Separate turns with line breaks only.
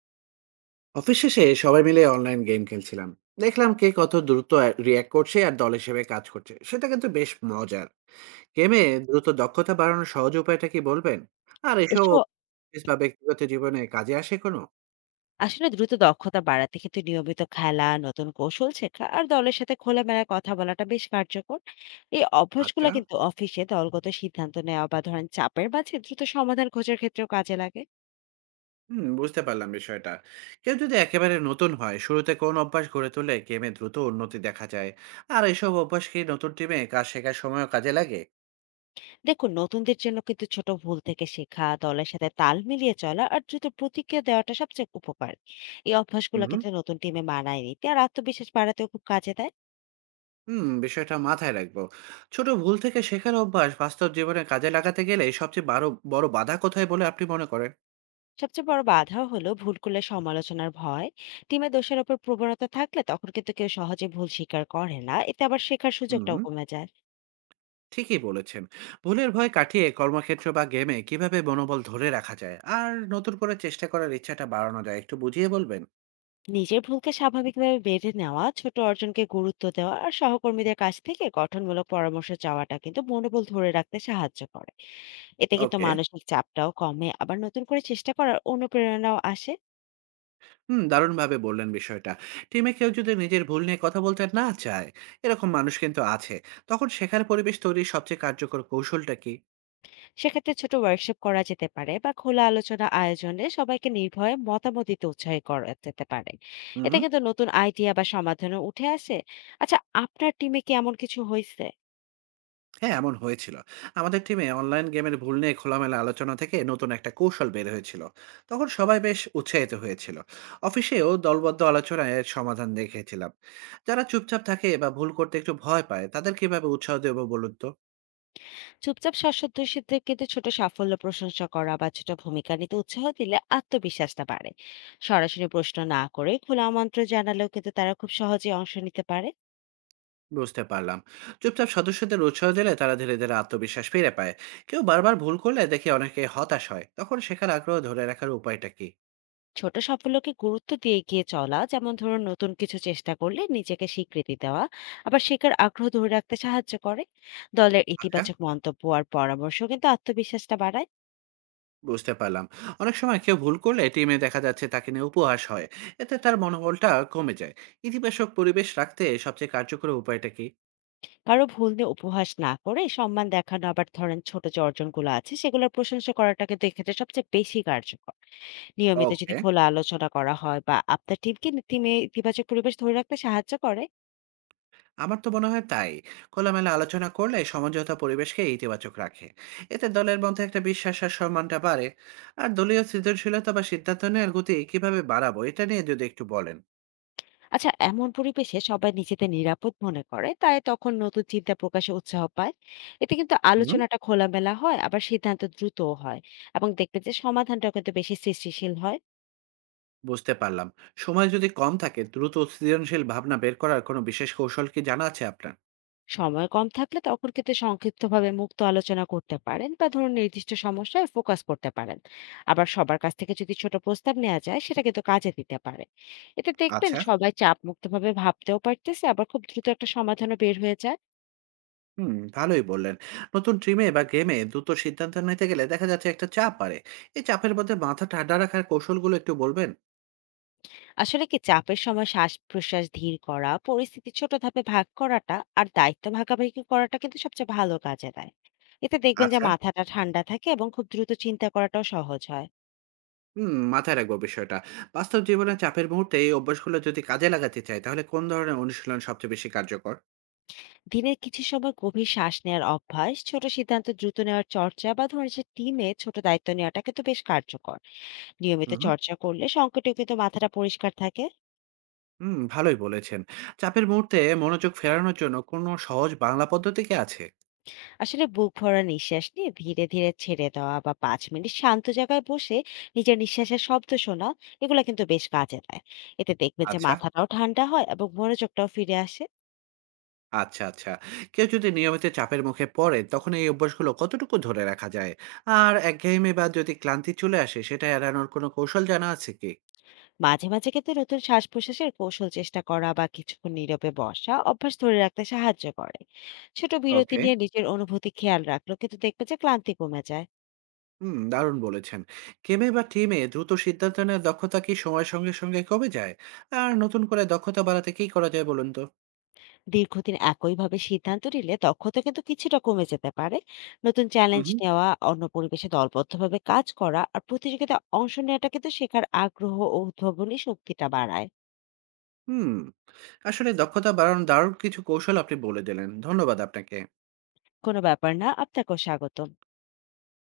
Office শেষে সবাই মিলে অনলাইন গেম খেলছিলাম। দেখলাম কে কত দ্রুত রিয়্যাক্ট করছে আর দল হিসেবে কাজ করছে, সেটা কিন্তু বেশ মজার। গেমে দ্রুত দক্ষতা বাড়ানোর সহজ উপায়টা কি বলবেন? আর এসব
এসব।
অফিস বা ব্যক্তিগত জীবনে কাজে আসে কোনো?
আসলে দ্রুত দক্ষতা বাড়াতে কিন্তু নিয়মিত খেলা, নতুন কৌশল শেখা আর দলের সাথে খোলামেলায় কথা বলাটা বেশ কার্যকর। এই অভ্যাসগুলো
আচ্ছা।
কিন্তু অফিসে দলগত সিদ্ধান্ত নেওয়া বা ধরেন চাপের মাঝে দ্রুত সমাধান খোঁজার ক্ষেত্রেও কাজে লাগে।
হুম, বুঝতে পারলাম বিষয়টা। কেউ যদি একেবারে নতুন হয়, শুরুতে কোন অভ্যাস গড়ে তুলে গেমে দ্রুত উন্নতি দেখা যায়? আর এসব অভ্যাস কি নতুন টিমে কাজ শেখার সময়ও কাজে লাগে?
দেখুন, নতুনদের জন্য কিন্তু ছোট ভুল থেকে শেখা, দলের সাথে তাল মিলিয়ে চলা আর দ্রুত প্রতিক্রিয়া দেওয়াটা সবচেয়ে উপকার। এই অভ্যাসগুলো
হুম।
কিন্তু নতুন টিমে মানায় নিতে আর আত্মবিশ্বাস বাড়াতেও খুব কাজে দেয়।
হুম, বিষয়টা মাথায় রাখবো। ছোট ভুল থেকে শেখার অভ্যাস বাস্তব জীবনে কাজে লাগাতে গেলে সবচেয়ে 12 বড় বাধা কোথায় বলে আপনি মনে করেন?
সবচেয়ে বড় বাধা হলো ভুল করলে সমালোচনার ভয়। টিমে দোষের ওপর প্রবণতা থাকলে তখন কিন্তু কেউ সহজে ভুল স্বীকার করে না, এতে আবার শেখার সুযোগটাও
হুম,
কমে যায়।
ঠিকই বলেছেন। ভুলের ভয় কাটিয়ে কর্মক্ষেত্র বা গেমে কিভাবে মনোবল ধরে রাখা যায় আর নতুন করে চেষ্টা করার ইচ্ছাটা বাড়ানো যায়, একটু বুঝিয়ে বলবেন?
নিজের ভুলকে স্বাভাবিকভাবে বেড়ে নেওয়া, ছোট অর্জনকে গুরুত্ব দেওয়া আর সহকর্মীদের কাছ থেকে গঠনমূলক পরামর্শ চাওয়াটা কিন্তু মনোবল ধরে রাখতে সাহায্য করে। এতে কিন্তু
ওকে।
মানসিক চাপটাও কমে, আবার নতুন করে চেষ্টা করার অনুপ্রেরণাও আসে।
হুম, দারুণভাবে বললেন বিষয়টা। টিমে কেউ যদি নিজের ভুল নিয়ে কথা বলতে না চায়, এরকম মানুষ কিন্তু আছে। তখন শেখার পরিবেশ তৈরির সবচেয়ে কার্যকর কৌশলটা কি?
সেক্ষেত্রে ছোট ওয়ার্কশপ করা যেতে পারে, বা খোলা আলোচনা আয়োজনে সবাইকে নির্ভয়ে মতামত দিতে উৎসাহী করা যেতে পারে।
হুম।
এতে কিন্তু নতুন আইডিয়া বা সমাধানও উঠে আসে। আচ্ছা, আপনার টিমে কি এমন কিছু হয়েছে?
হ্যাঁ, এমন হয়েছিল। আমাদের টিমে অনলাইন গেমের ভুল নিয়ে খোলামেলা আলোচনা থেকে নতুন একটা কৌশল বের হয়েছিল। তখন সবাই বেশ উৎসাহিত হয়েছিল। অফিসেও দলবদ্ধ আলোচনায় এর সমাধান দেখেছিলাম। যারা চুপচাপ থাকে বা ভুল করতে একটু ভয় পায়, তাদের কিভাবে উৎসাহ দেব বলুন তো?
চুপচাপ সদস্যদের কিন্তু ছোট সাফল্য প্রশংসা করা বা ছোট ভূমিকা নিতে উৎসাহ দিলে আত্মবিশ্বাসটা বাড়ে। সরাসরি প্রশ্ন না করে খোলা আমন্ত্রণ জানালেও কিন্তু তারা খুব সহজে অংশ নিতে পারে।
বুঝতে পারলাম। চুপচাপ সদস্যদের উৎসাহ দিলে তারা ধীরে, ধীরে আত্মবিশ্বাস ফিরে পায়। কেউ বারবার ভুল করলে দেখি অনেকে হতাশ হয়। তখন শেখার আগ্রহ ধরে রাখার উপায়টা কি?
ছোট সাফল্যকে গুরুত্ব দিয়ে এগিয়ে চলা, যেমন ধরুন নতুন কিছু চেষ্টা করলে নিজেকে স্বীকৃতি দেওয়া, আবার শেখার আগ্রহ ধরে রাখতে সাহায্য করে। দলের
আচ্ছা।
ইতিবাচক মন্তব্য আর পরামর্শ কিন্তু আত্মবিশ্বাসটা বাড়ায়।
বুঝতে পারলাম। অনেক সময় কেউ ভুল করলে টিমে দেখা যাচ্ছে তাকে নিয়ে উপহাস হয়। এতে তার মনোবলটা কমে যায়। ইতিবাচক পরিবেশ রাখতে সবচেয়ে কার্যকর উপায়টা কি?
কারো ভুল নিয়ে উপহাস না করে সম্মান দেখানো, আবার ধরেন ছোট যে অর্জনগুলো আছে সেগুলোর প্রশংসা করাটা কিন্তু এক্ষেত্রে সবচেয়ে বেশি কার্যকর। নিয়মিত যদি
ওকে।
খোলা আলোচনা করা হয় বা আপনার টিমে ইতিবাচক পরিবেশ ধরে রাখতে সাহায্য করে।
আমার তো মনে হয় তাই। খোলামেলা আলোচনা করলে সমঝোতা পরিবেশকে ইতিবাচক রাখে। এতে দলের মধ্যে একটা বিশ্বাস আর সম্মানটা বাড়ে। আর দলীয় সৃজনশীলতা বা সিদ্ধান্ত নেওয়ার গতি কিভাবে বাড়াবো, এটা নিয়ে যদি একটু বলেন।
আচ্ছা, এমন পরিবেশে সবাই নিজেদের নিরাপদ মনে করে, তাই তখন নতুন চিন্তা প্রকাশে উৎসাহ পায়। এতে কিন্তু
হুম।
আলোচনাটা খোলামেলা হয়, আবার সিদ্ধান্ত দ্রুতও হয়। এবং দেখবে যে সমাধানটা কিন্তু বেশি সৃষ্টিশীল হয়।
বুঝতে পারলাম। সময় যদি কম থাকে, দ্রুত সৃজনশীল ভাবনা বের করার কোনো বিশেষ কৌশল কি জানা আছে আপনার?
সময় কম থাকলে তখন কিন্তু সংক্ষিপ্তভাবে মুক্ত আলোচনা করতে পারেন, বা ধরুন নির্দিষ্ট সমস্যায় ফোকাস করতে পারেন। আবার সবার কাছ থেকে যদি ছোট প্রস্তাব নেওয়া যায়, সেটা কিন্তু কাজে দিতে পারে। এতে দেখবেন
আচ্ছা।
সবাই চাপ মুক্তভাবে ভাবতেও পারতেছে, আবার খুব দ্রুত একটা সমাধানও বের হয়ে যায়।
হুম, ভালোই বললেন। নতুন টিমে বা গেমে দ্রুত সিদ্ধান্ত নিতে গেলে দেখা যাচ্ছে একটা চাপ বাড়ে। এই চাপের মধ্যে মাথা ঠান্ডা রাখার কৌশলগুলো একটু বলবেন?
আসলে কি, চাপের সময় শ্বাস-প্রশ্বাস ধীর করা, পরিস্থিতি ছোট ধাপে ভাগ করাটা আর দায়িত্ব ভাগাভাগি করাটা কিন্তু সবচেয়ে ভালো কাজে দেয়। এতে দেখবেন যে
আচ্ছা।
মাথাটা ঠান্ডা থাকে এবং খুব দ্রুত চিন্তা করাটাও সহজ হয়।
হুম, মাথায় রাখবো বিষয়টা। বাস্তব জীবনে চাপের মুহূর্তে এই অভ্যাসগুলো যদি কাজে লাগাতে চাই, তাহলে কোন ধরনের অনুশীলন সবচেয়ে বেশি কার্যকর?
দিনের কিছু সময় গভীর শ্বাস নেওয়ার অভ্যাস, ছোট সিদ্ধান্ত দ্রুত নেওয়ার চর্চা বা ধরেন যে টিমে ছোট দায়িত্ব নেওয়াটা কিন্তু বেশ কার্যকর। নিয়মিত
হুম, হুম।
চর্চা করলে সংকটেও কিন্তু মাথাটা পরিষ্কার থাকে।
হুম, ভালোই বলেছেন। চাপের মুহূর্তে মনোযোগ ফেরানোর জন্য কোনো সহজ বাংলা পদ্ধতি কি আছে?
আসলে বুক ভরা নিঃশ্বাস নিয়ে ধীরে ধীরে ছেড়ে দেওয়া, বা 5 মিনিট শান্ত জায়গায় বসে নিজের নিঃশ্বাসের শব্দ শোনা, এগুলো কিন্তু বেশ কাজে দেয়। এতে দেখবেন যে
আচ্ছা।
মাথাটাও ঠান্ডা হয় এবং মনোযোগটাও ফিরে আসে।
আচ্ছা, আচ্ছা। কেউ যদি নিয়মিত চাপের মুখে পড়ে, তখন এই অভ্যাসগুলো কতটুকু ধরে রাখা যায়? আর একঘেয়েমি বা যদি ক্লান্তি চলে আসে, সেটা এড়ানোর কোনো কৌশল জানা আছে কি?
মাঝে মাঝে কিন্তু নতুন শ্বাস প্রশ্বাসের কৌশল চেষ্টা করা, বা কিছুক্ষণ নীরবে বসা, অভ্যাস ধরে রাখতে সাহায্য করে। ছোট বিরতি
ওকে।
নিয়ে নিজের অনুভূতি খেয়াল রাখলো কিন্তু দেখবেন যে ক্লান্তি কমে যায়।
হুম, দারুণ বলেছেন। গেমে বা টিমে দ্রুত সিদ্ধান্ত নেওয়ার দক্ষতা কি সময়ের সঙ্গে, সঙ্গে কমে যায়? আর নতুন করে দক্ষতা বাড়াতে কি করা যায় বলুন তো?
দীর্ঘদিন একইভাবে সিদ্ধান্ত নিলে দক্ষতা কিন্তু কিছুটা কমে যেতে পারে। নতুন
হুম,
চ্যালেঞ্জ
হুম।
নেওয়া, অন্য পরিবেশে দলবদ্ধভাবে কাজ করা আর প্রতিযোগিতায় অংশ নেওয়াটা কিন্তু শেখার আগ্রহ ও উদ্ভাবনী শক্তিটা বাড়ায়।
হুম। আসলে দক্ষতা বাড়ানোর দারুণ কিছু কৌশল আপনি বলে দিলেন। ধন্যবাদ আপনাকে।
কোনো ব্যাপার না, আপনাকেও স্বাগত।